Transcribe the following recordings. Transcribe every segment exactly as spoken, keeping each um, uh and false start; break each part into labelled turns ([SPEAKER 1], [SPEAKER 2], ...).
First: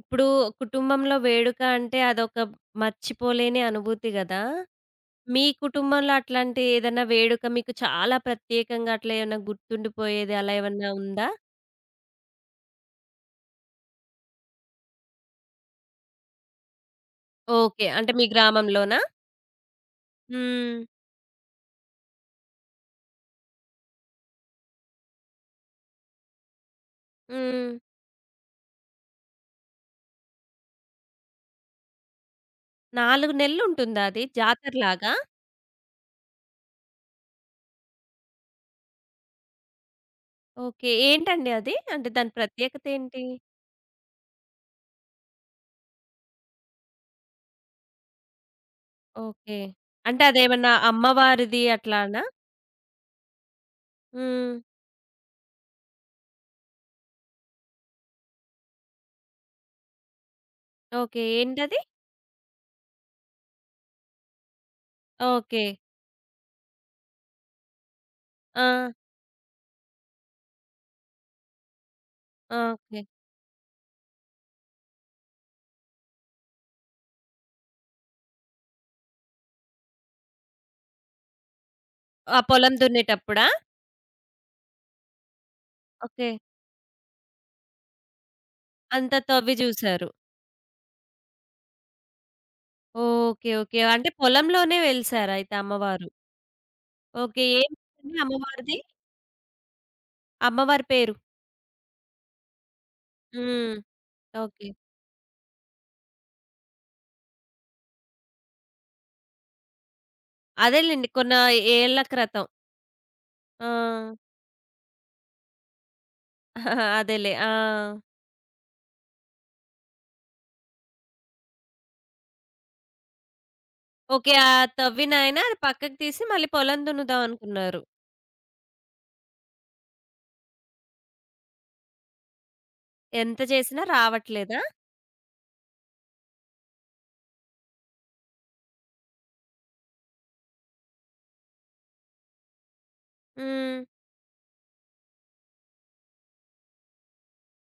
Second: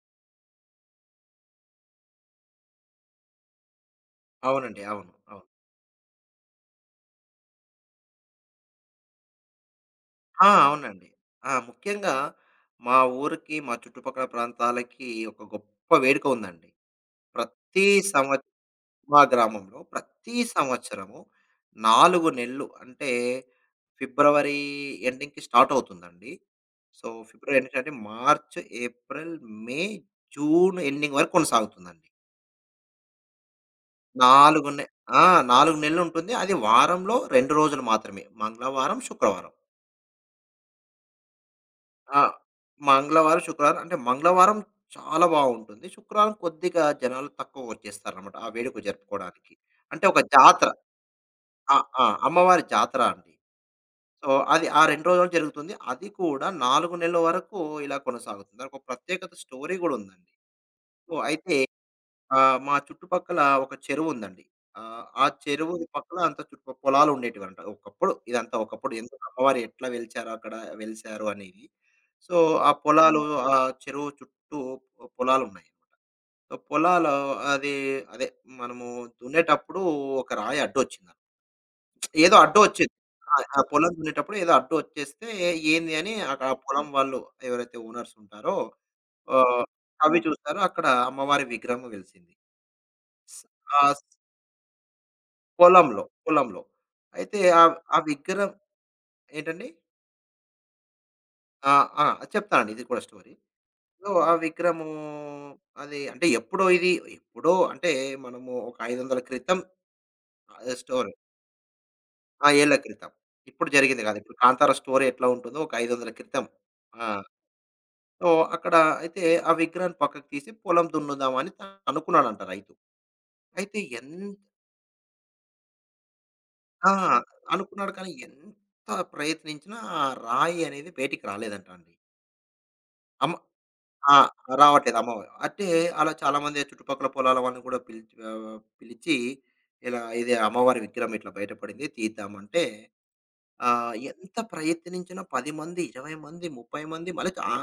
[SPEAKER 1] ఇప్పుడు కుటుంబంలో వేడుక అంటే అదొక మర్చిపోలేని అనుభూతి గదా!
[SPEAKER 2] అవునండి. అవును.
[SPEAKER 1] మీ
[SPEAKER 2] అవును.
[SPEAKER 1] కుటుంబంలో అట్లాంటి ఏదైనా వేడుక మీకు చాలా ప్రత్యేకంగా అట్లా ఏమన్నా గుర్తుండిపోయేది
[SPEAKER 2] ఆ!
[SPEAKER 1] అలా ఏమన్నా
[SPEAKER 2] అవునండి.
[SPEAKER 1] ఉందా?
[SPEAKER 2] ఆ! ముఖ్యంగా మా ఊరికి, మా చుట్టుపక్కల ప్రాంతాలకి ఒక గొప్ప వేడుక ఉందండి. ప్రతి
[SPEAKER 1] ఓకే. అంటే మీ
[SPEAKER 2] సంవ
[SPEAKER 1] గ్రామంలోనా?
[SPEAKER 2] మా గ్రామంలో ప్రతి
[SPEAKER 1] హ్మ్.
[SPEAKER 2] సంవత్సరము నాలుగు నెలలు అంటే ఫిబ్రవరి ఎండింగ్‌కి స్టార్ట్ అవుతుందండి. సో, ఫిబ్రవరి
[SPEAKER 1] హ్మ్.
[SPEAKER 2] ఎండింగ్ అంటే March, April, May, June ending వరకు కొనసాగుతుందండి.
[SPEAKER 1] నాలుగు నెలలు ఉంటుందా అది?
[SPEAKER 2] 4 నె
[SPEAKER 1] జాతరలాగా?
[SPEAKER 2] ఆ! నాలుగు నెలలుంటుంది. అది వారంలో రెండు రోజులు మాత్రమే. మంగళవారం, శుక్రవారం.
[SPEAKER 1] ఓకే. ఏంటండి అది? అంటే
[SPEAKER 2] ఆ!
[SPEAKER 1] దాని ప్రత్యేకత ఏంటి?
[SPEAKER 2] మంగళవారం, శుక్రవారం అంటే మంగళవారం చాలా బావుంటుంది. శుక్రవారం కొద్దిగా జనాలు తక్కువొచ్చేస్తారనమాట. ఆ వేడుక జరుపుకోడానికి.
[SPEAKER 1] ఓకే.
[SPEAKER 2] అంటే ఒక
[SPEAKER 1] అంటే
[SPEAKER 2] జాతర.
[SPEAKER 1] అదేమన్నా అమ్మవారిది
[SPEAKER 2] ఆ! ఆ!
[SPEAKER 1] అట్లానా?
[SPEAKER 2] అమ్మవారి జాతర అండి. సో,
[SPEAKER 1] హ్మ్.
[SPEAKER 2] అది ఆ రెండు రోజులు జరుగుతుంది. అది కూడా నాలుగు నెలల వరకు ఇలా కొనసాగుతుంది. దానికొక ప్రత్యేకత స్టోరీ గూడుందండి. So
[SPEAKER 1] okay.
[SPEAKER 2] అయితే
[SPEAKER 1] ఏంటది?
[SPEAKER 2] ఆహ్, మా చుట్టుపక్కల ఒక చెరువుందండి. ఆహ్, ఆ ఆ
[SPEAKER 1] ఓకే.
[SPEAKER 2] చెరువు పక్కల అంత చుట్టుప పొలాలుండేటివంట ఒకప్పుడు. ఇదంతా
[SPEAKER 1] ఆ!
[SPEAKER 2] ఒకప్పుడు ఎందుకు అమ్మవారు ఎట్లా వెలిచారు అక్కడ వెలిసారు అనేది. సో,
[SPEAKER 1] ఆ!
[SPEAKER 2] ఆ
[SPEAKER 1] ఓకే.
[SPEAKER 2] పొలాలు ఆ చెరువు చుట్టూ పొ పొలాలున్నాయి. సో, పొలాలు అది అదే మనము దున్నేటప్పుడు ఒక రాయి అడ్డొచ్చింది. ఏదో
[SPEAKER 1] ఆ పొలం
[SPEAKER 2] అడ్డొచ్చింది. ఆ!
[SPEAKER 1] దున్నేటప్పుడా?
[SPEAKER 2] ఆ పొలం దున్నేటప్పుడు ఏదో అడ్డొచ్చేస్తే ఏంది అని
[SPEAKER 1] ఓకే.
[SPEAKER 2] అక్కడ ఆ పొలం వాళ్ళు ఎవరైతే ఓనర్స్ ఉంటారో
[SPEAKER 1] అంతా తవ్వి
[SPEAKER 2] ఆహ్,
[SPEAKER 1] జూసారు.
[SPEAKER 2] తవ్వి చూసారో అక్కడ అమ్మవారి విగ్రహం వెలిసింది. స్
[SPEAKER 1] ఓకే. ఓకే.
[SPEAKER 2] ఆ!
[SPEAKER 1] అంటే పొలంలోనే వెలిసారయితే
[SPEAKER 2] పొలంలో,
[SPEAKER 1] అమ్మవారు.
[SPEAKER 2] పొలంలో. అయితే
[SPEAKER 1] ఓకే.
[SPEAKER 2] ఆ
[SPEAKER 1] ఏం
[SPEAKER 2] ఆ
[SPEAKER 1] పేరండి
[SPEAKER 2] విగ్రహం
[SPEAKER 1] అమ్మవారిది?
[SPEAKER 2] ఏంటండి?
[SPEAKER 1] అమ్మవారి పేరు.
[SPEAKER 2] ఆ! ఆ! అది చెప్తానండి ఇది కూడా స్టోరీ.
[SPEAKER 1] హ్మ్.
[SPEAKER 2] సో, ఆ
[SPEAKER 1] ఓకే.
[SPEAKER 2] విగ్రహము అది అంటే ఎప్పుడో ఇది ఎప్పుడో అంటే మనము ఒక ఐదు వందల ఏళ్ల క్రితం ఆహ్,
[SPEAKER 1] అదేలెండి.
[SPEAKER 2] స్టోరీ.
[SPEAKER 1] కొన్న ఏళ్ల క్రితం.
[SPEAKER 2] ఆ! ఏళ్ల క్రితం.
[SPEAKER 1] ఆ!
[SPEAKER 2] ఇప్పుడు జరిగింది కాదు. ఇప్పుడు 'కాంతార' స్టోరీ ఎట్లా ఉంటుందో ఒక ఐదు వందల ఏళ్ల క్రితం. ఆ!
[SPEAKER 1] అదేలే. ఆ!
[SPEAKER 2] సో, అక్కడ అయితే ఆ విగ్రహాన్ని పక్కకు తీసి పొలం దున్నుదాం అని అనుకున్నాడంట రైతు. అయితే
[SPEAKER 1] ఓకే.
[SPEAKER 2] ఎంత
[SPEAKER 1] ఆ తవ్వినాయన అది పక్కకు తీసి మళ్ళీ పొలం
[SPEAKER 2] ఆ!
[SPEAKER 1] దున్నుదాం అనుకున్నారు.
[SPEAKER 2] అనుకున్నాడు కానీ ఎంత ప్రయత్నించినా ఆ రాయి అనేది బయటికి రాలేదంట అండి. అమ్మ
[SPEAKER 1] ఎంత చేసినా
[SPEAKER 2] ఆ!
[SPEAKER 1] రావట్లేదా?
[SPEAKER 2] రావట్లేదు అమ్మవారు. అంటే అలా చాలామంది చుట్టుపక్కల పొలాల వాళ్ళని కూడా పిలిచి ఆహ్, పిలిచి ఇలా ఇది అమ్మవారి విగ్రహం ఇట్లా బయటపడింది తీద్దామంటే
[SPEAKER 1] హ్మ్.
[SPEAKER 2] ఆహ్, ఎంత ప్రయత్నించినా పది మంది, ఇరవై మంది, ముప్ఫై మంది మళ్ళీ చా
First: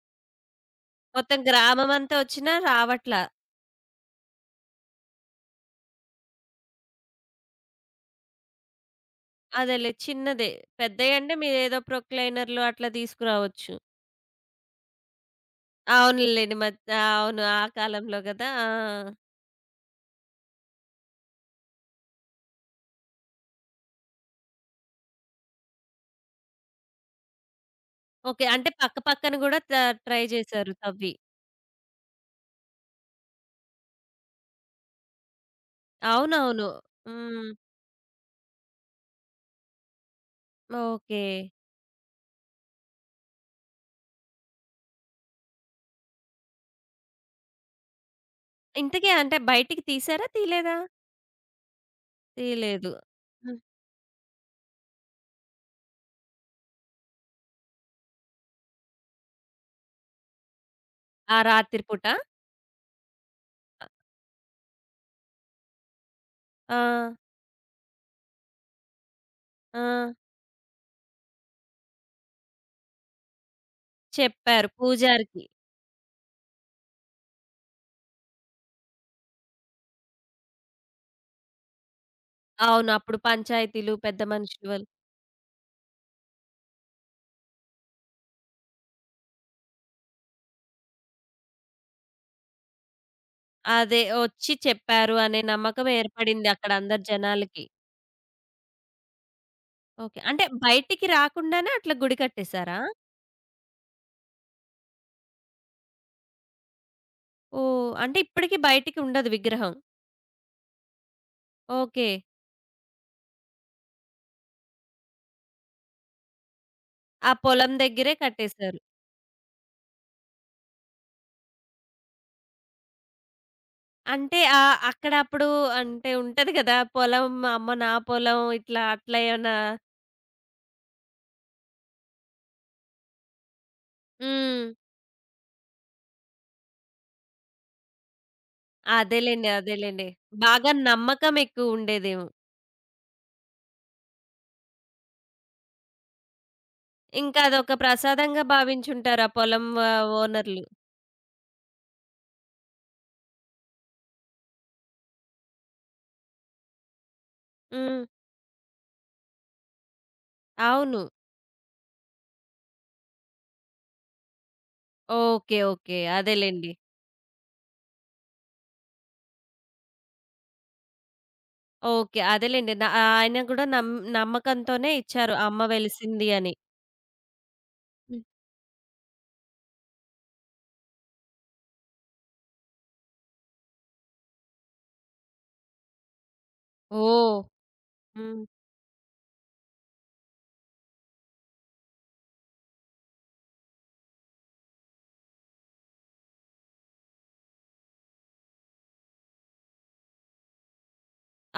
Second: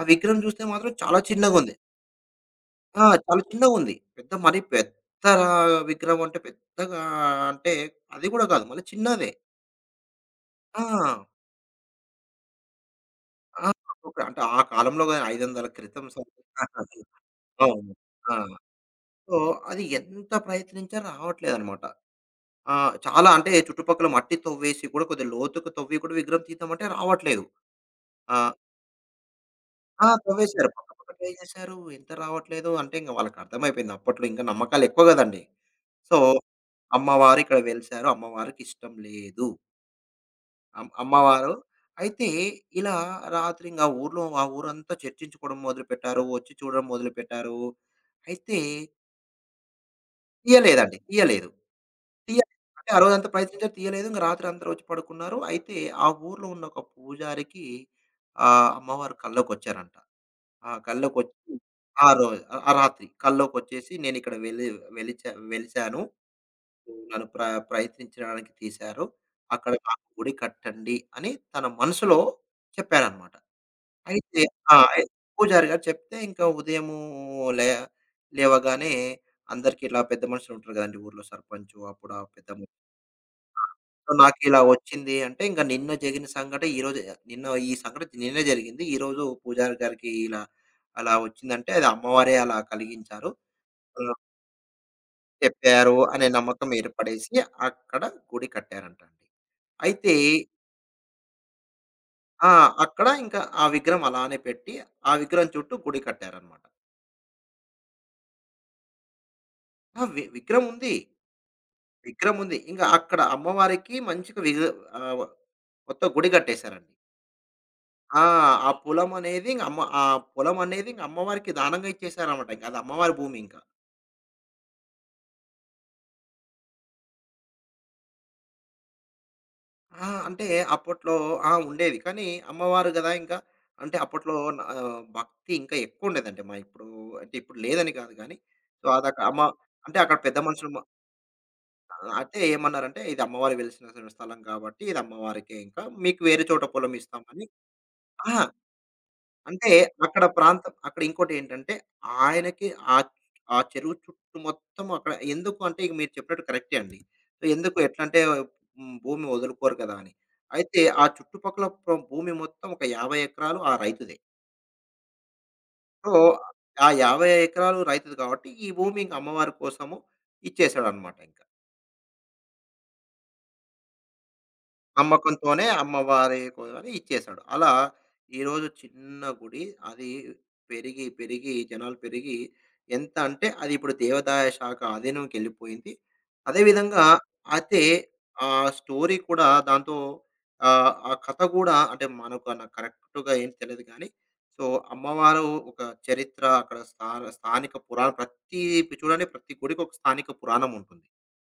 [SPEAKER 2] ఆ విగ్రహం చూస్తే మాత్రం చాలా
[SPEAKER 1] మొత్తం
[SPEAKER 2] చిన్నగుంది.
[SPEAKER 1] గ్రామమంతా ఒచ్చినా
[SPEAKER 2] ఆ!
[SPEAKER 1] రావట్లా.
[SPEAKER 2] చాలా చిన్నగుంది. పెద్ద మరీ పెద్ద విగ్రహం అంటే పెద్దగా అంటే అది కూడా కాదు. మళ్ళీ చిన్నదే.
[SPEAKER 1] అదేలే చిన్నదే.
[SPEAKER 2] ఆ!
[SPEAKER 1] పెద్దయంటే మీరేదో ప్రొక్లైనర్‌లు అట్లా
[SPEAKER 2] ఆ!
[SPEAKER 1] తీసుకురావచ్చు.
[SPEAKER 2] అంటే ఆ కాలంలో ఐదు వందల క్రితం సంవత్సరాలు
[SPEAKER 1] అవునులెండి. మద్ అవును. ఆ
[SPEAKER 2] అవును.
[SPEAKER 1] కాలంలో
[SPEAKER 2] ఆ!
[SPEAKER 1] గదా! ఆ!
[SPEAKER 2] సో, అది ఎంత ప్రయత్నించా రావట్లేదనమాట. ఆ! చాలా అంటే చుట్టుపక్కల మట్టి తవ్వేసి కూడా కొద్దిగా లోతుకు తవ్వి కూడా విగ్రహం తీద్దామంటే రావట్లేదు. ఆ!
[SPEAKER 1] ఓకే. అంటే పక్క పక్కన గూడా త
[SPEAKER 2] ఆ!
[SPEAKER 1] ట్రై
[SPEAKER 2] తవ్వేశారు.
[SPEAKER 1] జేశారు
[SPEAKER 2] పక్క పక్క
[SPEAKER 1] తవ్వి.
[SPEAKER 2] ట్రై చేశారు. ఎంత రావట్లేదు అంటే ఇంక వాళ్ళకర్థమైపోయింది. అప్పట్లో ఇంకా నమ్మకాలెక్కువ గదండీ. సో,
[SPEAKER 1] అవునవును.
[SPEAKER 2] అమ్మవారు
[SPEAKER 1] హ్మ్.
[SPEAKER 2] ఇక్కడ వెలిసారు. అమ్మవారికిష్టం లేదు. అమ్
[SPEAKER 1] ఓకే.
[SPEAKER 2] అమ్మవారు అయితే ఇలా రాత్రి ఇంగ ఆ ఊర్లో ఆ ఊరంతా చర్చించుకోవడం మొదలుపెట్టారు. వచ్చి చూడడం మొదలుపెట్టారు. అయితే
[SPEAKER 1] ఇంతకీ అంటే బయటికి తీశారా? తీయలేదా?
[SPEAKER 2] తీయలేదండి. తీయలేదు. తీయ అంటే
[SPEAKER 1] తీయలేదు.
[SPEAKER 2] ఆ రోజంతా
[SPEAKER 1] హ్మ్.
[SPEAKER 2] ప్రయత్నించారు తీయలేదు. ఇంక రాత్రంతా వచ్చి పడుకున్నారు. అయితే ఆ ఊర్లో ఉన్న ఒక పూజారికి ఆహ్, అమ్మవారు కల్లోకొచ్చారంట. ఆ!
[SPEAKER 1] ఆ
[SPEAKER 2] కల్లోకొచ్చి
[SPEAKER 1] రాత్రి పూట?
[SPEAKER 2] ఆ రోజు ఆ రాత్రి కల్లోకొచ్చేసి నేనిక్కడ వెలి వెలిచా వెలిసాను.
[SPEAKER 1] ఆ!
[SPEAKER 2] నన్ను ప్ర ప్రయత్నించడానికి తీశారు. అక్కడ
[SPEAKER 1] ఆ!
[SPEAKER 2] నాకు గుడి కట్టండి అని తన మనసులో చెప్పారన్నమాట. అయితే
[SPEAKER 1] చెప్పారు
[SPEAKER 2] ఆ! అయి
[SPEAKER 1] పూజారికి.
[SPEAKER 2] పూజారి గారు చెప్తే ఇంకా ఉదయము లే లేవగానే అందరికి ఇట్లా పెద్ద మనుషులుంటారు కదండీ! ఊర్లో సర్పంచు అప్పుడు ఆ పెద్ద
[SPEAKER 1] అవును. అప్పుడు పంచాయతీలు,
[SPEAKER 2] సో,
[SPEAKER 1] పెద్ద
[SPEAKER 2] నాకిలా
[SPEAKER 1] మనుషులు వాళ్ళు
[SPEAKER 2] వచ్చింది అంటే, ఇంక నిన్న జరిగిన సంఘటన ఈరోజు నిన్న ఈ సంఘటన నిన్నే జరిగింది. ఈరోజు పూజారి గారికి ఇలా, అలా వచ్చిందంటే అది అమ్మవారే అలా కలిగించారు.
[SPEAKER 1] అదే
[SPEAKER 2] ఆహ్,
[SPEAKER 1] ఒచ్చి చెప్పారు అనే నమ్మకం
[SPEAKER 2] చెప్పారు అనే
[SPEAKER 1] ఏర్పడింది
[SPEAKER 2] నమ్మకం
[SPEAKER 1] అక్కడ అందరి
[SPEAKER 2] ఏర్పడేసి
[SPEAKER 1] జనాలకి.
[SPEAKER 2] అక్కడ గుడి కట్టారంటండి. అయితే
[SPEAKER 1] ఓకే. అంటే బయటికి రాకుండానే అట్లా గుడి
[SPEAKER 2] ఆ!
[SPEAKER 1] కట్టేశారా?
[SPEAKER 2] అక్కడ ఇంకా ఆ విగ్రహం అలానే పెట్టి, ఆ విగ్రహం చుట్టూ గుడి కట్టారనమాట.
[SPEAKER 1] ఓహ్! అంటే ఇప్పటికి బయటికి ఉండదు విగ్రహం.
[SPEAKER 2] ఆ! వి విగ్రహం ఉంది.
[SPEAKER 1] ఓకే.
[SPEAKER 2] విగ్రహం ఉంది. ఇంక అక్కడ అమ్మవారికి మంచిగా విగ్ ఆహ్, మొత్తం గుడి కట్టేశారండి.
[SPEAKER 1] ఆ పొలం దగ్గరే
[SPEAKER 2] ఆ! ఆ
[SPEAKER 1] కట్టేశారు.
[SPEAKER 2] పొలం అనేది ఇంక అమ్మ ఆ పొలం అనేది ఇంక అమ్మవారికి దానంగా ఇచ్చేసారనమాట. ఇంక అది అమ్మవారి భూమి ఇంక.
[SPEAKER 1] అంటే ఆహ్, అక్కడ అప్పుడు అంటే ఉంటది గదా! పొలం అమ్మ నా పొలం ఇట్లా అట్లా ఏమన్నా
[SPEAKER 2] ఆ! అంటే అప్పట్లో ఆ! ఉండేది. కానీ అమ్మవారు గదా! ఇంకా అంటే అప్పట్లో న
[SPEAKER 1] హ్మ్.
[SPEAKER 2] ఆహ్, భక్తి ఇంకా ఎక్కువుండేదండి. మా ఇప్పుడు అంటే ఇప్పుడు లేదని కాదు గానీ, సో, అదక అమ్మ
[SPEAKER 1] అదేలెండి.
[SPEAKER 2] అంటే
[SPEAKER 1] అదేలెండి.
[SPEAKER 2] అక్కడ పెద్ద మనుషులు
[SPEAKER 1] బాగా
[SPEAKER 2] మ
[SPEAKER 1] నమ్మకం ఎక్కువ ఉండేదేమో.
[SPEAKER 2] అయితే ఏమన్నారంటే, "ఇది అమ్మవారికి వెలిసిన స్థలం కాబట్టి ఇది అమ్మవారికే ఇంకా. మీకు వేరే చోట పొలం
[SPEAKER 1] ఇంకా
[SPEAKER 2] ఇస్తామని"
[SPEAKER 1] అదొక
[SPEAKER 2] ఆ!
[SPEAKER 1] ప్రసాదంగా భావించుంటారు ఆ పొలం
[SPEAKER 2] అంటే
[SPEAKER 1] వ
[SPEAKER 2] అక్కడ
[SPEAKER 1] ఓనర్‌లు.
[SPEAKER 2] ప్రాంతం అక్కడ ఇంకోటేంటంటే, ఆయనకి ఆ ఆ చెరువు చుట్టూ మొత్తం అక్కడ ఎందుకు అంటే ఇక మీరు చెప్పినట్టు కరెక్టే అండి. సో ఎందుకు ఎట్లా
[SPEAKER 1] హ్మ్.
[SPEAKER 2] అంటే హ్మ్, భూమి వదులుకోరు కదా అని. అయితే
[SPEAKER 1] అవును.
[SPEAKER 2] ఆ చుట్టుపక్కల ప్ర భూమి మొత్తం ఒక యాభై ఎకరాలు ఆ రైతుదే.
[SPEAKER 1] ఓకే. ఓకే.
[SPEAKER 2] సో,
[SPEAKER 1] అదేలెండి.
[SPEAKER 2] ఆ యాభై ఎకరాలు రైతుది కాబట్టి, ఈ భూమి ఇంక అమ్మవారి కోసము ఇచ్చేసాడన్నమాట ఇంక.
[SPEAKER 1] ఓకే. అదేలెండి. న ఆయన గూడా నమ్ నమ్మకంతోనే ఇచ్చారు
[SPEAKER 2] నమ్మకంతోనే
[SPEAKER 1] అమ్మ వెలిసింది
[SPEAKER 2] అమ్మవారి
[SPEAKER 1] అని.
[SPEAKER 2] కోసమని ఇచ్చేశాడు. అలా
[SPEAKER 1] హ్మ్.
[SPEAKER 2] ఈరోజు చిన్న గుడి అది పెరిగి, పెరిగి జనాలు పెరిగి ఎంత అంటే అది ఇప్పుడు దేవాదాయ శాఖ ఆధీనంకెళ్ళిపోయింది. అదే విధంగా
[SPEAKER 1] ఓహ్!
[SPEAKER 2] అయితే
[SPEAKER 1] హ్మ్.
[SPEAKER 2] ఆ స్టోరీ కూడా దాంతో ఆహ్, ఆ కథ గూడా అంటే మనకు నాకు కరెక్ట్‌గా ఏం తెలీదు గానీ, సో, అమ్మవారు ఒక చరిత్ర అక్కడ స్థా స్థానిక పురాణం ప్రతి చూడండి ప్రతి గుడికి ఒక స్థానిక పురాణం ఉంటుంది.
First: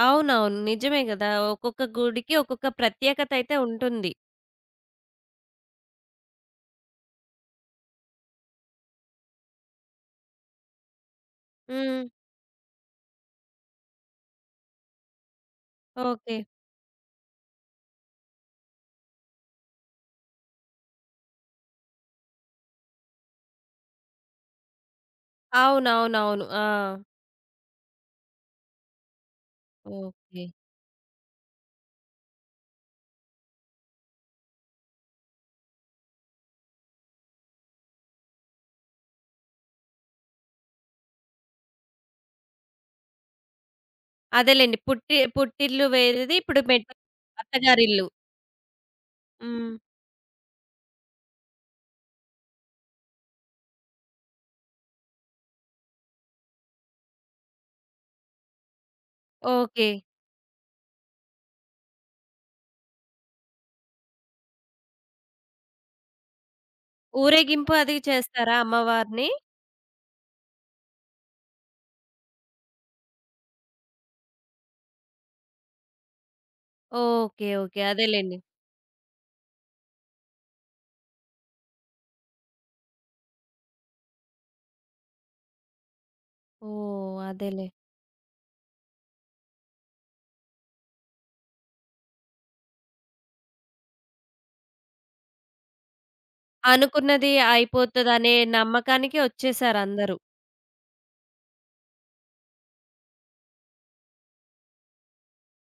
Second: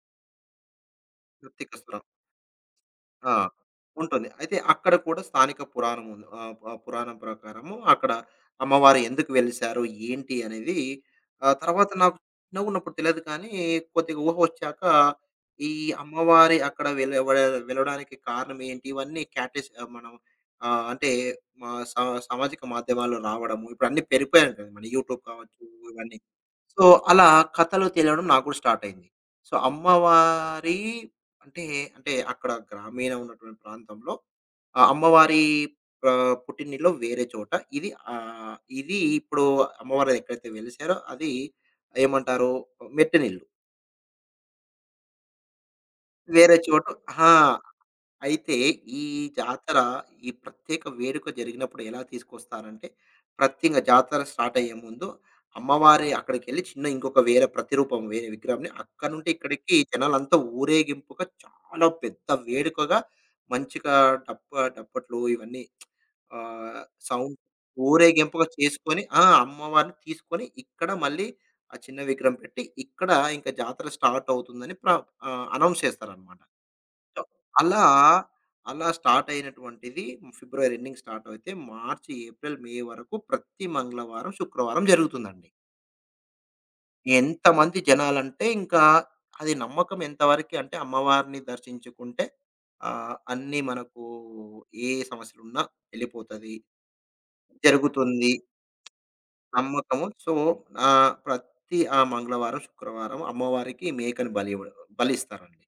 [SPEAKER 1] అవునవును. నిజమే గదా!
[SPEAKER 2] ప్రతి
[SPEAKER 1] ఒక్కొక్క
[SPEAKER 2] కస్ర
[SPEAKER 1] గుడికి ఒక్కొక్క ప్రత్యేకత
[SPEAKER 2] ఆ!
[SPEAKER 1] అయితే ఉంటుంది.
[SPEAKER 2] ఉంటుంది. అయితే అక్కడ కూడా స్థానిక పురాణం ఉంది. ఆహ్, పు పురాణం ప్రకారము అక్కడ అమ్మవారు ఎందుకు వెలిసారు? ఏంటి? అనేది ఆహ్, తర్వాత
[SPEAKER 1] హ్మ్.
[SPEAKER 2] నాకు చిన్నగున్నప్పుడు తెలియదు కానీ, కొద్దిగా ఊహ వచ్చాక ఈ
[SPEAKER 1] ఓకే.
[SPEAKER 2] అమ్మవారి అక్కడ వెల వె వెలవడానికి కారణం ఏంటి? ఇవన్నీ క్యాటేస్ ఆహ్, మనం ఆహ్, అంటే మా సా సామాజిక మాధ్యమాల్లో రావడము. ఇప్పుడు అన్నీ పెరిగిపోయాయి కదా! మన యూట్యూబ్ కావచ్చు ఇవన్నీ.
[SPEAKER 1] అవునవునవును. ఆ!
[SPEAKER 2] సో, అలా కథలు తెలవడం నాకు కూడా స్టార్ట్ అయింది. So,
[SPEAKER 1] okay.
[SPEAKER 2] అమ్మవారి అంటే, అంటే అక్కడ గ్రామీణ ఉన్నటువంటి ప్రాంతంలో ఆహ్, అమ్మవారి ఆహ్, పుట్టినిల్లు వేరే చోట. ఇది ఆహ్, ఇది ఇప్పుడు అమ్మవారు ఎక్కడైతే వెలిసారో అది ఏమంటారు మెట్టినిల్లు.
[SPEAKER 1] అదేలెండి. పుట్టి పుట్టిల్లు వేరేది,
[SPEAKER 2] వేరే
[SPEAKER 1] ఇప్పుడు
[SPEAKER 2] చోటు.
[SPEAKER 1] మెట్టు
[SPEAKER 2] ఆ!
[SPEAKER 1] అత్తగారిల్లు.
[SPEAKER 2] అయితే ఈ
[SPEAKER 1] హ్మ్.
[SPEAKER 2] జాతర, ఈ ప్రత్యేక వేడుక జరిగినప్పుడు ఎలా తీసుకొస్తారంటే, ప్రత్యేకంగా జాతర స్టార్ట్ అయ్యే ముందు అమ్మవారి అక్కడికెళ్ళి చిన్న ఇంకొక వేరే ప్రతిరూపం వేరే విగ్రహంని అక్కడి నుండి ఇక్కడికి
[SPEAKER 1] ఓకే.
[SPEAKER 2] జనాలంతా ఊరేగింపుగా చాలా పెద్ద వేడుకగా మంచిగా డప్ప డప్పట్లు ఇవన్నీ ఆహ్, సౌండ్
[SPEAKER 1] ఊరేగింపు అది
[SPEAKER 2] ఊరేగింపుగా
[SPEAKER 1] చేస్తారా
[SPEAKER 2] చేసుకొని ఆ!
[SPEAKER 1] అమ్మవారిని?
[SPEAKER 2] అమ్మవారిని తీసుకొని ఇక్కడ మళ్ళీ ఆ చిన్న విగ్రహం పెట్టి ఇక్కడ ఇంకా జాతర స్టార్ట్ అవుతుందని ప్ర ఆహ్, అనౌన్స్ చేస్తారన్నమాట. So,
[SPEAKER 1] okay. ఓకే.
[SPEAKER 2] అలా,
[SPEAKER 1] అదేలెండి.
[SPEAKER 2] అలా స్టార్ట్ అయినటువంటిది ఫిబ్రవరి ఎండింగ్ స్టార్ట్ అయితే మార్చి, ఏప్రిల్, మే వరకు ప్రతి మంగళవారం, శుక్రవారం జరుగుతుందండి.
[SPEAKER 1] ఓహ్! అదేలే.
[SPEAKER 2] ఎంతమంది జనాలంటే ఇంకా అది నమ్మకం ఎంతవరకి అంటే అమ్మవారిని దర్శించుకుంటే ఆహ్, అన్నీ మనకు ఏ సమస్యలున్నా వెళ్ళిపోతది.
[SPEAKER 1] అనుకున్నది
[SPEAKER 2] జరుగుతుంది
[SPEAKER 1] అయిపోతదనే నమ్మకానికి
[SPEAKER 2] నమ్మకము.
[SPEAKER 1] ఒచ్చేసారందరూ.
[SPEAKER 2] సో, ఆహ్, ప్రతి ఆ మంగళవారం, శుక్రవారం అమ్మవారికి మేకని బలి ఇవ్వడం బలిస్తారండి.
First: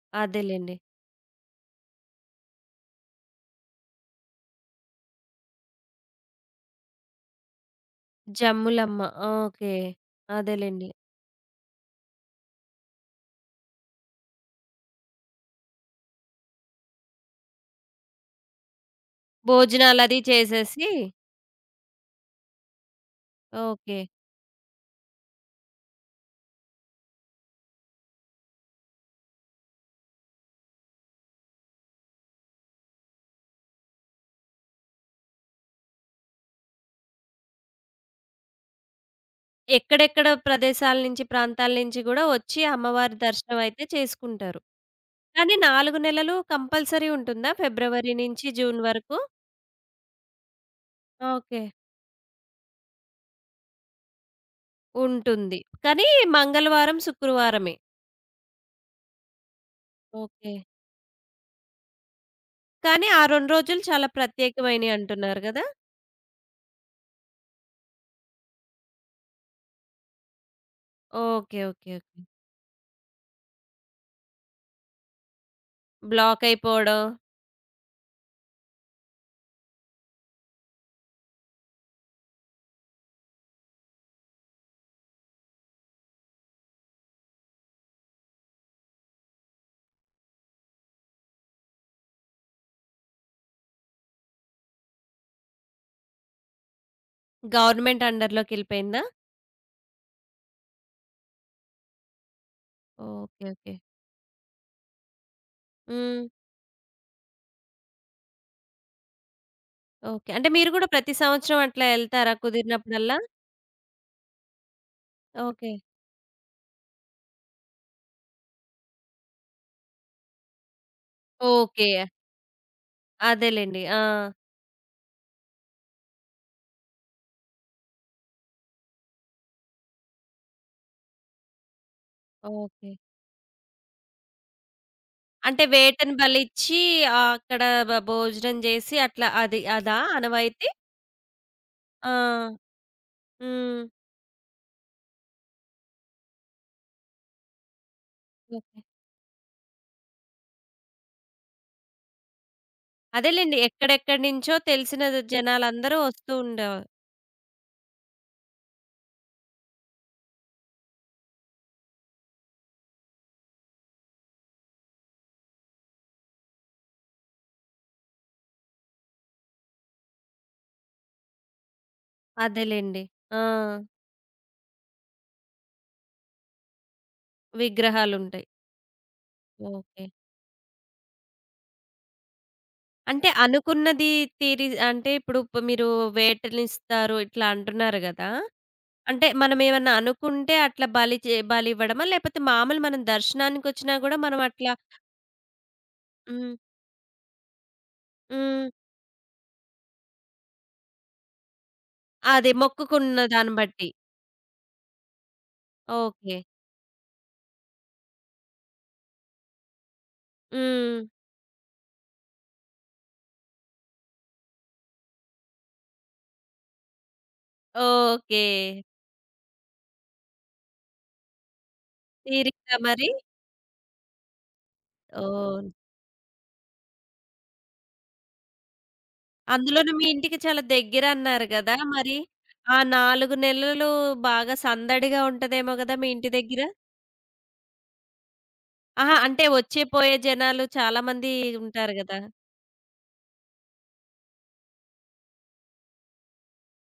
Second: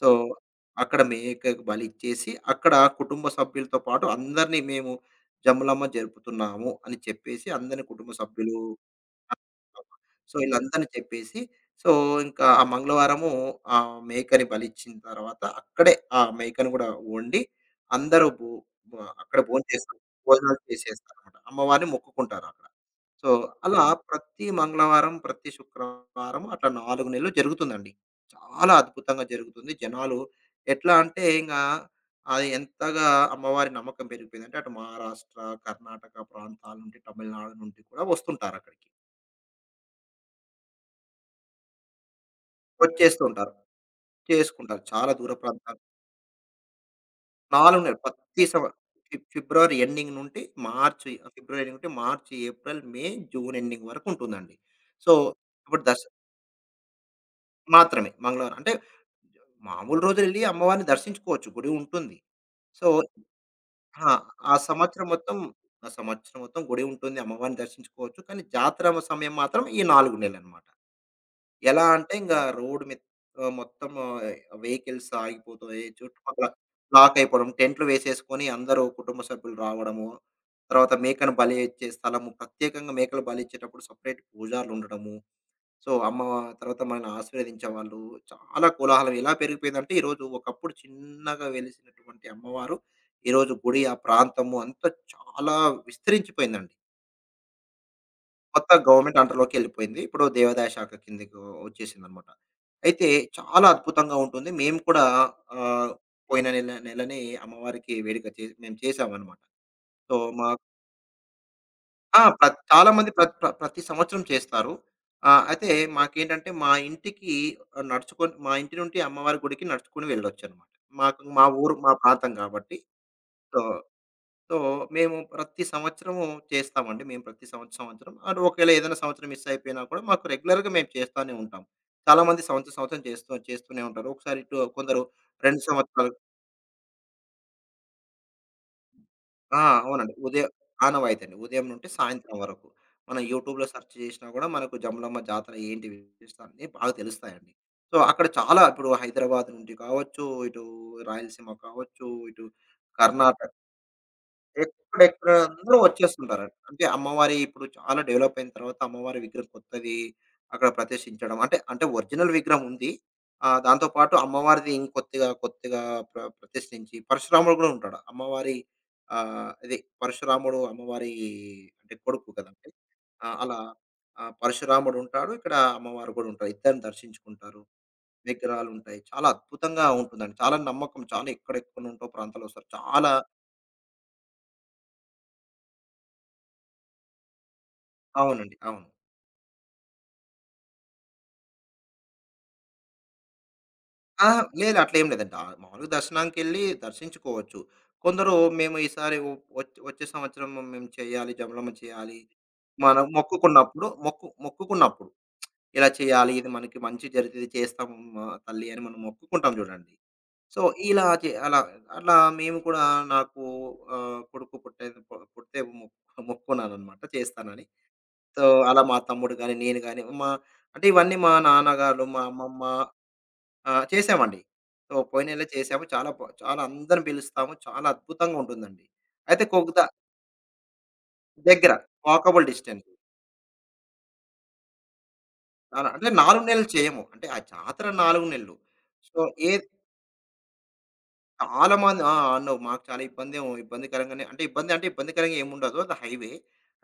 [SPEAKER 2] సో,
[SPEAKER 1] అదేలెండి.
[SPEAKER 2] అక్కడ మేకకి బలిచ్చేసి, అక్కడ కుటుంబ సభ్యులతో పాటు అందరిని మేము జమ్ములమ్మ జరుపుతున్నాము అని చెప్పేసి, అందరిని కుటుంబ సభ్యులు
[SPEAKER 1] జమ్ములమ్మ. ఓకే.
[SPEAKER 2] సో, ఈళ్ళందరిని
[SPEAKER 1] అదేలెండి.
[SPEAKER 2] చెప్పేసి, సో, ఇంకా ఆ మంగళవారము ఆ మేకని బలిచ్చిన తర్వాత, అక్కడే ఆ మేకను గూడా వండి, అందరూ భో ఆహ్, అక్కడ భోంచేస్తారు.
[SPEAKER 1] భోజనాలది
[SPEAKER 2] భోజనాలు
[SPEAKER 1] చేసేసి
[SPEAKER 2] చేసేస్తారన్నమాట. అమ్మవారిని మొక్కుకుంటారక్కడ. సో, అలా
[SPEAKER 1] ఓకే.
[SPEAKER 2] ప్రతి మంగళవారం, ప్రతి శుక్రవారం అట్లా నాలుగు నెలలు జరుగుతుందండి. చాలా అద్భుతంగా జరుగుతుంది. జనాలు ఎట్లా అంటే ఇంగ అది ఎంతగా అమ్మవారి నమ్మకం పెరిగిపోయిందంటే అటు మహారాష్ట్ర, కర్ణాటక ప్రాంతాల నుండి, తమిళనాడు నుండి కూడా వస్తుంటారక్కడికి.
[SPEAKER 1] ఎక్కడెక్కడ ప్రదేశాల నుంచి, ప్రాంతాల నుంచి గూడా వచ్చి అమ్మవారి
[SPEAKER 2] వచ్చేస్తూ ఉంటారు.
[SPEAKER 1] దర్శనమయితే చేసుకుంటారు.
[SPEAKER 2] చేసుకుంటారు. చాలా దూర
[SPEAKER 1] కానీ
[SPEAKER 2] ప్రాంతాలు.
[SPEAKER 1] నాలుగు నెలలు కంపల్సరీ ఉంటుందా?
[SPEAKER 2] 4 నెలలు
[SPEAKER 1] ఫిబ్రవరి
[SPEAKER 2] ప్రతి
[SPEAKER 1] నుంచి
[SPEAKER 2] సంవ
[SPEAKER 1] జూన్ వరకు?
[SPEAKER 2] ఫిబ్ ఫిబ్రవరి ఎండింగ్ నుండి మార్చి ఫిబ్రవరి
[SPEAKER 1] ఓకే.
[SPEAKER 2] ఎండింగ్ నుండి March, April, May, June ending వరకు ఉంటుందండి. సో,
[SPEAKER 1] ఉంటుంది.
[SPEAKER 2] ఇప్పుడు దస
[SPEAKER 1] కానీ మంగళవారం, శుక్రవారమే.
[SPEAKER 2] మాత్రమే. మంగళవారం. అంటే మామూలు రోజులెళ్లి
[SPEAKER 1] ఓకే.
[SPEAKER 2] అమ్మవారిని దర్శించుకోవచ్చు. గుడి ఉంటుంది. సో
[SPEAKER 1] కానీ ఆ రెండు రోజులు చాలా
[SPEAKER 2] ఆ! ఆ
[SPEAKER 1] ప్రత్యేకమైనయి
[SPEAKER 2] సంవత్సరం మొత్తం
[SPEAKER 1] అంటున్నారు గదా!
[SPEAKER 2] ఆ సంవత్సరం మొత్తం గుడి ఉంటుంది. అమ్మవారిని దర్శించుకోవచ్చు. కానీ జాతర సమయం మాత్రం ఈ నాలుగు నెలలనమాట.
[SPEAKER 1] ఓకే.
[SPEAKER 2] ఎలా
[SPEAKER 1] ఓకే. ఓకే.
[SPEAKER 2] అంటే ఇంగ రోడ్ మీద ఆహ్, మొత్తం వెహికల్స్ ఆగిపోతాయి. చుట్టుపక్కల
[SPEAKER 1] బ్లాకయిపోవడం,
[SPEAKER 2] బ్లాక్ అయిపోవడం. టెంట్లు వేసేసుకొని అందరూ కుటుంబ సభ్యులు రావడము. తర్వాత మేకను బలి ఇచ్చే స్థలము. ప్రత్యేకంగా మేకలు బలి ఇచ్చేటప్పుడు సెపరేట్ పూజారులుండడము. సో, అమ్మ తర్వాత మనల్ని ఆశీర్వదించేవాళ్ళు. చాలా కోలాహలం ఎలా పెరిగిపోయిందంటే, ఈరోజు ఒకప్పుడు చిన్నగా వెలిసినటువంటి అమ్మవారు, ఈరోజు గుడి, ఆ ప్రాంతము అంతా చాలా విస్తరించిపోయిందండి.
[SPEAKER 1] గవర్నమెంట్
[SPEAKER 2] కొత్త
[SPEAKER 1] అండర్‌లోకెళ్ళిపోయిందా?
[SPEAKER 2] గవర్నమెంట్ అండర్‌లోకి ఎళ్ళిపోయింది. ఇప్పుడు దేవాదాయ శాఖ కిందకి వచ్చేసిందనమాట. అయితే
[SPEAKER 1] ఓకే.
[SPEAKER 2] చాలా
[SPEAKER 1] ఓకే.
[SPEAKER 2] అద్భుతంగా ఉంటుంది. మేము కూడా ఆహ్,
[SPEAKER 1] హ్మ్.
[SPEAKER 2] పోయిన నెల నెలనే అమ్మవారికి వేడుక చే మేము చేసామనమాట. So,
[SPEAKER 1] okay.
[SPEAKER 2] మా
[SPEAKER 1] అంటే మీరు గూడా ప్రతి సంవత్సరం అట్లా
[SPEAKER 2] ఆ!
[SPEAKER 1] ఎళ్తారా
[SPEAKER 2] ప్ర చాలా మంది
[SPEAKER 1] కుదిరినప్పుడల్లా?
[SPEAKER 2] ప్ర ప్ర ప్రతి సంవత్సరం చేస్తారు. ఆహ్, అయితే
[SPEAKER 1] ఓకే.
[SPEAKER 2] మాకేంటంటే మా ఇంటికి నడుచుకొని మా ఇంటి నుండి అమ్మవారి గుడికి నడుచుకొని వెళ్ళొచ్చనమాట. మాకు మా ఊరు మా
[SPEAKER 1] ఓకే.
[SPEAKER 2] ప్రాంతం కాబట్టి. సో,
[SPEAKER 1] అదేలెండి. ఆ!
[SPEAKER 2] సో మేము ప్రతి సంవత్సరము చేస్తామండి. మేము ప్రతి సంవత్ సంవత్సరం అండ్ ఒకవేళ ఏదైనా సంవత్సరం మిస్ అయిపోయినా కూడా మాకు రెగ్యులర్‌గా మేము చేస్తానే ఉంటాం. చాలా మంది సంవత్సరం
[SPEAKER 1] ఓకే.
[SPEAKER 2] సంవత్సరం చేస్తూ చేస్తూనే ఉంటారు. ఒకసారి ఇటు కొందరు రెండు
[SPEAKER 1] అంటే
[SPEAKER 2] సంవత్సరాలు.
[SPEAKER 1] వేటని బలిచ్చి ఆహ్, అక్కడ బ భోజనం జేసి అట్లా
[SPEAKER 2] ఆ!
[SPEAKER 1] అది అదా
[SPEAKER 2] అవునండి. ఉదయం
[SPEAKER 1] ఆనవాయితీ?
[SPEAKER 2] ఆనవాయితీ అండి. ఉదయం నుండి
[SPEAKER 1] ఆ!
[SPEAKER 2] సాయంత్రం వరకు. మనం యూట్యూబ్‌లో
[SPEAKER 1] హ్మ్.
[SPEAKER 2] సెర్చ్ చేసినా కూడా మనకు జమలమ్మ జాతర ఏంటి విశిష్టత అన్నీ బాగా తెలుస్తాయండి. సో, అక్కడ చాలా
[SPEAKER 1] ఓకే.
[SPEAKER 2] ఇప్పుడు హైదరాబాద్ నుండి కావచ్చు, ఇటు రాయలసీమ కావచ్చు, ఇటు కర్ణాటక
[SPEAKER 1] అదేలెండి. ఎక్కడెక్కడి నుంచో తెలిసిన
[SPEAKER 2] ఎక్కడెక్కడ అందరూ
[SPEAKER 1] జనాలందరూ వస్తూ
[SPEAKER 2] వచ్చేస్తుంటారండి. అంటే
[SPEAKER 1] ఉండేవారు.
[SPEAKER 2] అమ్మవారి ఇప్పుడు చాలా డెవలప్ అయిన తర్వాత అమ్మవారి విగ్రహం కొత్తది అక్కడ ప్రతిష్ఠించడం. అంటే, అంటే ఒరిజినల్ విగ్రహం ఉంది. ఆహ్, దాంతో పాటు అమ్మవారిది ఇంకొత్తగా కొత్తగా ప్ర ప్రతిష్ఠించి పరశురాముడు గూడా ఉంటాడు. అమ్మవారి ఆహ్, ఇది పరశురాముడు అమ్మవారి అంటే కొడుకు కదండీ!
[SPEAKER 1] అదేలెండి.
[SPEAKER 2] ఆ!
[SPEAKER 1] ఆ!
[SPEAKER 2] అలా ఆ! పరశురాముడు ఉంటాడు. ఇక్కడ అమ్మవారు కూడా ఉంటారు. ఇద్దరిని దర్శించుకుంటారు.
[SPEAKER 1] విగ్రహాలుంటాయి.
[SPEAKER 2] విగ్రహాలుంటాయి. చాలా అద్భుతంగా
[SPEAKER 1] ఓకే.
[SPEAKER 2] ఉంటుందండి. చాలా నమ్మకం చాలా ఎక్కడెక్కడి నుంటో ప్రాంతాలొస్తారు. చాలా
[SPEAKER 1] అంటే అనుకున్నది తీరి అంటే ఇప్పుడు ప్ మీరు వేటనిస్తారు ఇట్లా అంటున్నారు గదా!
[SPEAKER 2] అవునండి. అవును.
[SPEAKER 1] అంటే మనమేమన్నా అనుకుంటే అట్లా బలి చే బలివ్వడమా? లేపోతే మామూలు మనం దర్శనానికొచ్చినా గూడా మనం
[SPEAKER 2] అహా!
[SPEAKER 1] అట్లా
[SPEAKER 2] లేదు అట్లేం లేదండి. ఆహ్, మామూలుగా
[SPEAKER 1] హ్మ్.
[SPEAKER 2] దర్శనానికెళ్ళి దర్శించుకోవచ్చు. కొందరు
[SPEAKER 1] హ్మ్.
[SPEAKER 2] మేము ఈసారి ఒ వచ్చే వచ్చే సంవత్సరం మేము చేయాలి, జమలమ్మ చేయాలి.
[SPEAKER 1] అదే
[SPEAKER 2] మనం
[SPEAKER 1] మొక్కుకున్న దాన్ని
[SPEAKER 2] మొక్కుకున్నప్పుడు
[SPEAKER 1] బట్టి.
[SPEAKER 2] మొక్కు మొక్కుకున్నప్పుడు ఇలా చేయాలి,
[SPEAKER 1] ఓకే.
[SPEAKER 2] ఇది మనకి మంచి జరిగితే ఇది చేస్తామమ్మా తల్లి అని మనం మొక్కుకుంటాం చూడండి. సో,
[SPEAKER 1] హ్మ్.
[SPEAKER 2] ఇలా చే అలా అట్లా మేము కూడా నాకు ఆహ్, కొడుకు పుట్టేది పు పుడితే మొ మొక్కుకున్నాననమాట చేస్తానని. So,
[SPEAKER 1] okay.
[SPEAKER 2] అలా మా తమ్ముడు గాని, నేను గాని మా అంటే ఇవన్నీ మా నాన్నగారు, మా అమ్మమ్మ
[SPEAKER 1] తీరిందా మరి?
[SPEAKER 2] ఆ! చేశామండి. సో, పోయిన నెలే
[SPEAKER 1] ఓహ్!
[SPEAKER 2] చేశాము. చాలా బా చాలా అందరిని పిలుస్తాము. చాలా అద్భుతంగా ఉంటుందండి. అయితే కొంత
[SPEAKER 1] అందులోనూ మీ ఇంటికి చాలా దగ్గరన్నారు
[SPEAKER 2] దగ్గర
[SPEAKER 1] గదా! మరి
[SPEAKER 2] వాకబుల్
[SPEAKER 1] ఆ
[SPEAKER 2] డిస్టెన్స్.
[SPEAKER 1] నాలుగు నెలలు బాగా సందడిగా ఉంటదేమో
[SPEAKER 2] చాలా
[SPEAKER 1] గదా
[SPEAKER 2] అంటే
[SPEAKER 1] మీ ఇంటి
[SPEAKER 2] నాలుగు
[SPEAKER 1] దగ్గర?
[SPEAKER 2] నెలలు చేయము. అంటే ఆ జాతర నాలుగు నెలలు.
[SPEAKER 1] అహా!
[SPEAKER 2] సో,
[SPEAKER 1] అంటే
[SPEAKER 2] ఏ
[SPEAKER 1] వచ్చే పోయే జనాలు చాలా మంది
[SPEAKER 2] చాలా
[SPEAKER 1] ఉంటారు
[SPEAKER 2] మంది ఆ!
[SPEAKER 1] గదా!
[SPEAKER 2] అవును. మాకు చాలా ఇబ్బందేం ఇబ్బందికరంగానే అంటే ఇబ్బంది అంటే ఇబ్బందికరంగా ఏముండదు. అది హైవే.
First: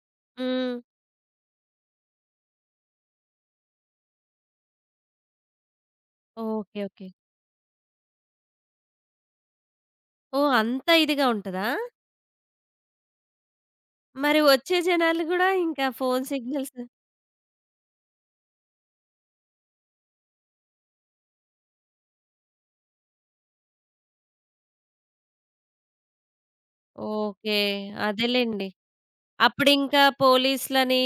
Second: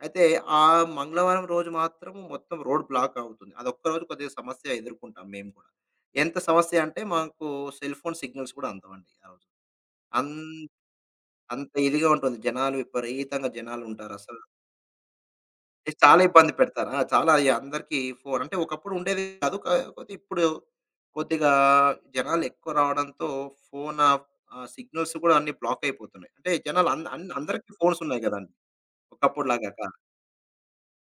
[SPEAKER 2] అయితే ఆ
[SPEAKER 1] హ్మ్.
[SPEAKER 2] మంగళవారం రోజు మాత్రం మొత్తం రోడ్ బ్లాక్ అవుతుంది. అదొక్కరోజు కొద్దిగా సమస్య ఎదుర్కొంటాం మేము కూడా. ఎంత
[SPEAKER 1] ఓకే.
[SPEAKER 2] సమస్య అంటే
[SPEAKER 1] ఓకే.
[SPEAKER 2] మాకు సెల్ ఫోన్ సిగ్నల్స్ కూడా అందవండి ఆ రోజు. అన్
[SPEAKER 1] ఓహ్! అంత ఇదిగా ఉంటదా?
[SPEAKER 2] అంత ఇదిగా ఉంటుంది. జనాలు విపరీతంగా
[SPEAKER 1] మరి
[SPEAKER 2] జనాలుంటారసలు.
[SPEAKER 1] వచ్చే జనాలు గూడా ఇంకా
[SPEAKER 2] చాలా
[SPEAKER 1] ఫోను
[SPEAKER 2] ఇబ్బంది
[SPEAKER 1] సిగ్నల్స్
[SPEAKER 2] పెడతారు. ఆ! చాలా ఈ అందరికీ ఫోన్ అంటే ఒకప్పుడు ఉండేది కాదు. కాకపోతే ఇప్పుడు కొద్దిగా జనాలెక్కువ రావడంతో ఫోన్ ఆహ్, ఆహ్, సిగ్నల్స్ కూడా అన్నీ బ్లాక్ అయిపోతున్నాయి. అంటే జనాలు అన్ అన్
[SPEAKER 1] ఓకే.
[SPEAKER 2] అందరికీ ఫోన్స్ ఉన్నాయి గదండీ!
[SPEAKER 1] అదేలెండి.
[SPEAKER 2] ఒకప్పుడులాగా కాదు.
[SPEAKER 1] అప్పుడింకా పోలీసులని,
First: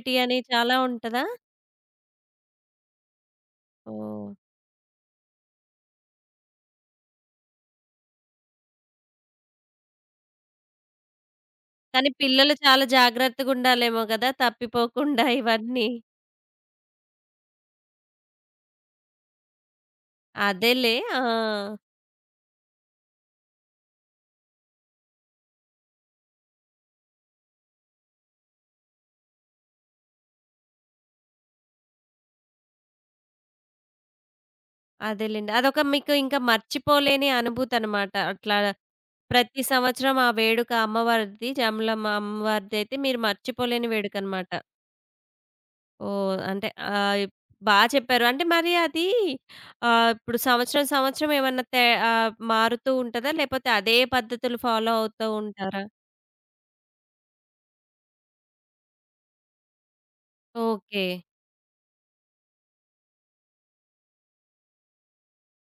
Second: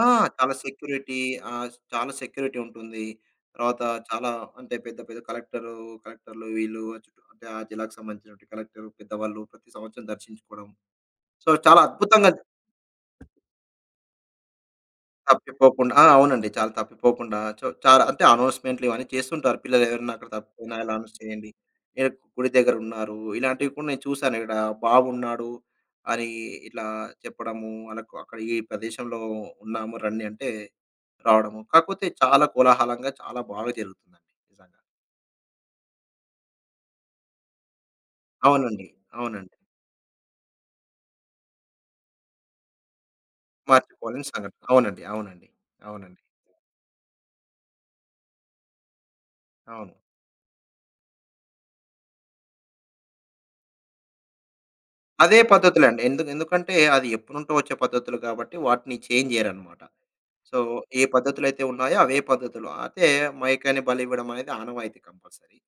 [SPEAKER 2] ఆ!
[SPEAKER 1] అని
[SPEAKER 2] చాలా
[SPEAKER 1] చాలా
[SPEAKER 2] సెక్యూరిటీ
[SPEAKER 1] ఉంటదా?
[SPEAKER 2] ఆహ్, చాలా సెక్యూరిటీ ఉంటుంది. తర్వాత చాలా
[SPEAKER 1] ఓహ్!
[SPEAKER 2] అంటే పెద్ద పెద్ద కలెక్టరు, కలెక్టర్లు వీళ్ళు చుట్టూ అంటే ఆ జిల్లాకు సంబంధించినటువంటి కలెక్టర్ పెద్దవాళ్ళు ప్రతి సంవత్సరం దర్శించుకోవడం. సో, చాలా
[SPEAKER 1] కానీ
[SPEAKER 2] అద్భుతంగా
[SPEAKER 1] పిల్లలు చాలా జాగ్రత్తగుండాలేమో గదా! తప్పిపోకుండా ఇవన్నీ.
[SPEAKER 2] తప్పిపోకుండా ఆ! అవునండి. చాలా తప్పిపోకుండా చొ చాలా అంటే అనౌన్స్‌మెంట్లు ఇవన్నీ చేస్తుంటారు. పిల్లలు ఎవరైనా అక్కడ తప్పిపోయినా ఇలా
[SPEAKER 1] అదేలే.
[SPEAKER 2] అనౌన్స్
[SPEAKER 1] ఆ!
[SPEAKER 2] చేయండి. ఈడ గుడి దగ్గర ఉన్నారు. ఇలాంటివి కూడా నేను చూసాను. ఇక్కడ బాబున్నాడు అని ఇట్లా చెప్పడము, వాళ్ళకు అక్కడ ఈ ప్రదేశంలో ఉన్నాము రండి అంటే రావడము. కాకపోతే చాలా కోలాహలంగా చాలా బాగా జరుగుతుందండి నిజంగా.
[SPEAKER 1] అదేలెండి. అదొక మీకు ఇంకా మర్చిపోలేని అనుభూతనమాట. అట్లా
[SPEAKER 2] అవునండి. అవునండి.
[SPEAKER 1] ప్రతి సంవత్సరం ఆ వేడుక అమ్మవారిది, జమలమ్మ అమ్మవారిదైతే మీరు మర్చిపోలేని
[SPEAKER 2] మర్చిపోలేని
[SPEAKER 1] వేడుకనమాట.
[SPEAKER 2] సంఘటన. అవునండి. అవునండి. అవునండి.
[SPEAKER 1] ఓహ్! అంటే ఆహ్, బా చెప్పారు. అంటే మరి అది
[SPEAKER 2] అవును.
[SPEAKER 1] ఆహ్, ఇప్పుడు సంవత్సరం, సంవత్సరం ఏమన్నా తే ఆహ్, మారుతూ ఉంటదా? లేపోతే అదే పద్ధతులు ఫాలో అవుతూ
[SPEAKER 2] అదే
[SPEAKER 1] ఉంటారా?
[SPEAKER 2] పద్ధతులండి. ఎందు ఎందుకంటే అది ఎప్పటినుంటో వచ్చే పద్ధతులు కాబట్టి వాటిని చేంజ్ చేయరనమాట. సో, ఏ
[SPEAKER 1] ఓకే.
[SPEAKER 2] పద్ధతులైతే ఉన్నాయో అవే పద్ధతులు. అయితే మైకాని బలివ్వడం అనేది ఆనవాయితీ కంపల్సరీ.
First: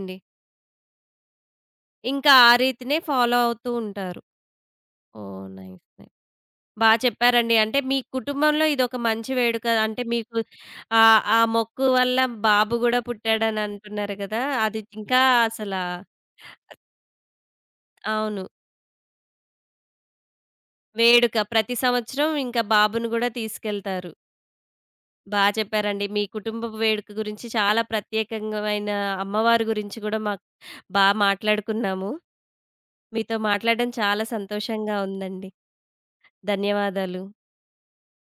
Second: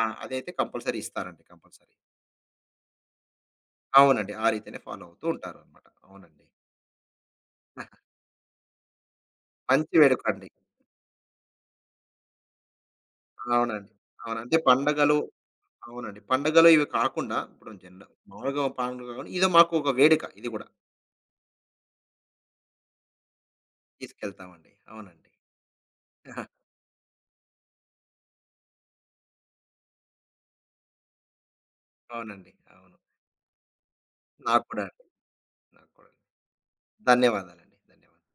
[SPEAKER 2] ఆ! అదైతే కంపల్సరీ ఇస్తారండి కంపల్సరీ.
[SPEAKER 1] ఇంకా ఆ రీతినే ఫాలో అవుతూ ఉంటారు.
[SPEAKER 2] అవునండి. ఆ రీతినే ఫాలో అవుతూ
[SPEAKER 1] ఓహ్! నైస్.
[SPEAKER 2] ఉంటారనమాట.
[SPEAKER 1] నైస్.
[SPEAKER 2] అవునండి.
[SPEAKER 1] బా చెప్పారండి. అంటే మీ కుటుంబంలో ఇదొక మంచి వేడుక.
[SPEAKER 2] మంచి
[SPEAKER 1] అంటే మీకు
[SPEAKER 2] వేడుకండి.
[SPEAKER 1] ఆహ్, ఆ మొక్కు వల్ల బాబు గూడా పుట్టాడని
[SPEAKER 2] అవునండి.
[SPEAKER 1] అంటున్నారు
[SPEAKER 2] అవును.
[SPEAKER 1] గదా!
[SPEAKER 2] అంటే
[SPEAKER 1] అది
[SPEAKER 2] పండగలు
[SPEAKER 1] ఇంకా అసలా
[SPEAKER 2] అవునండి. పండగలు ఇవి కాకుండా ఇప్పుడు జనర
[SPEAKER 1] అవును.
[SPEAKER 2] మామూలుగా పండుగ కాకుండా ఇదో మాకు ఒక వేడుక ఇది గూడా.
[SPEAKER 1] వేడుక. ప్రతి సంవత్సరం ఇంకా బాబుని గూడా తీసుకెళ్తారు.
[SPEAKER 2] తీసుకెళ్తామండి. అవునండి.
[SPEAKER 1] బా చెప్పారండి. మీ కుటుంబపు వేడుక గురించి చాలా ప్రత్యేకంగమైన అమ్మవారి గురించి గూడా మాకు బా మాట్లాడుకున్నాము.
[SPEAKER 2] అవునండి. అవును.
[SPEAKER 1] మీతో మాట్లాడడం చాలా
[SPEAKER 2] నాకు కూడా
[SPEAKER 1] సంతోషంగా
[SPEAKER 2] అండి.
[SPEAKER 1] ఉందండి.
[SPEAKER 2] నాకు కూడా.
[SPEAKER 1] ధన్యవాదాలు.
[SPEAKER 2] ధన్యవాదాలండి. ధన్యవాదాలు.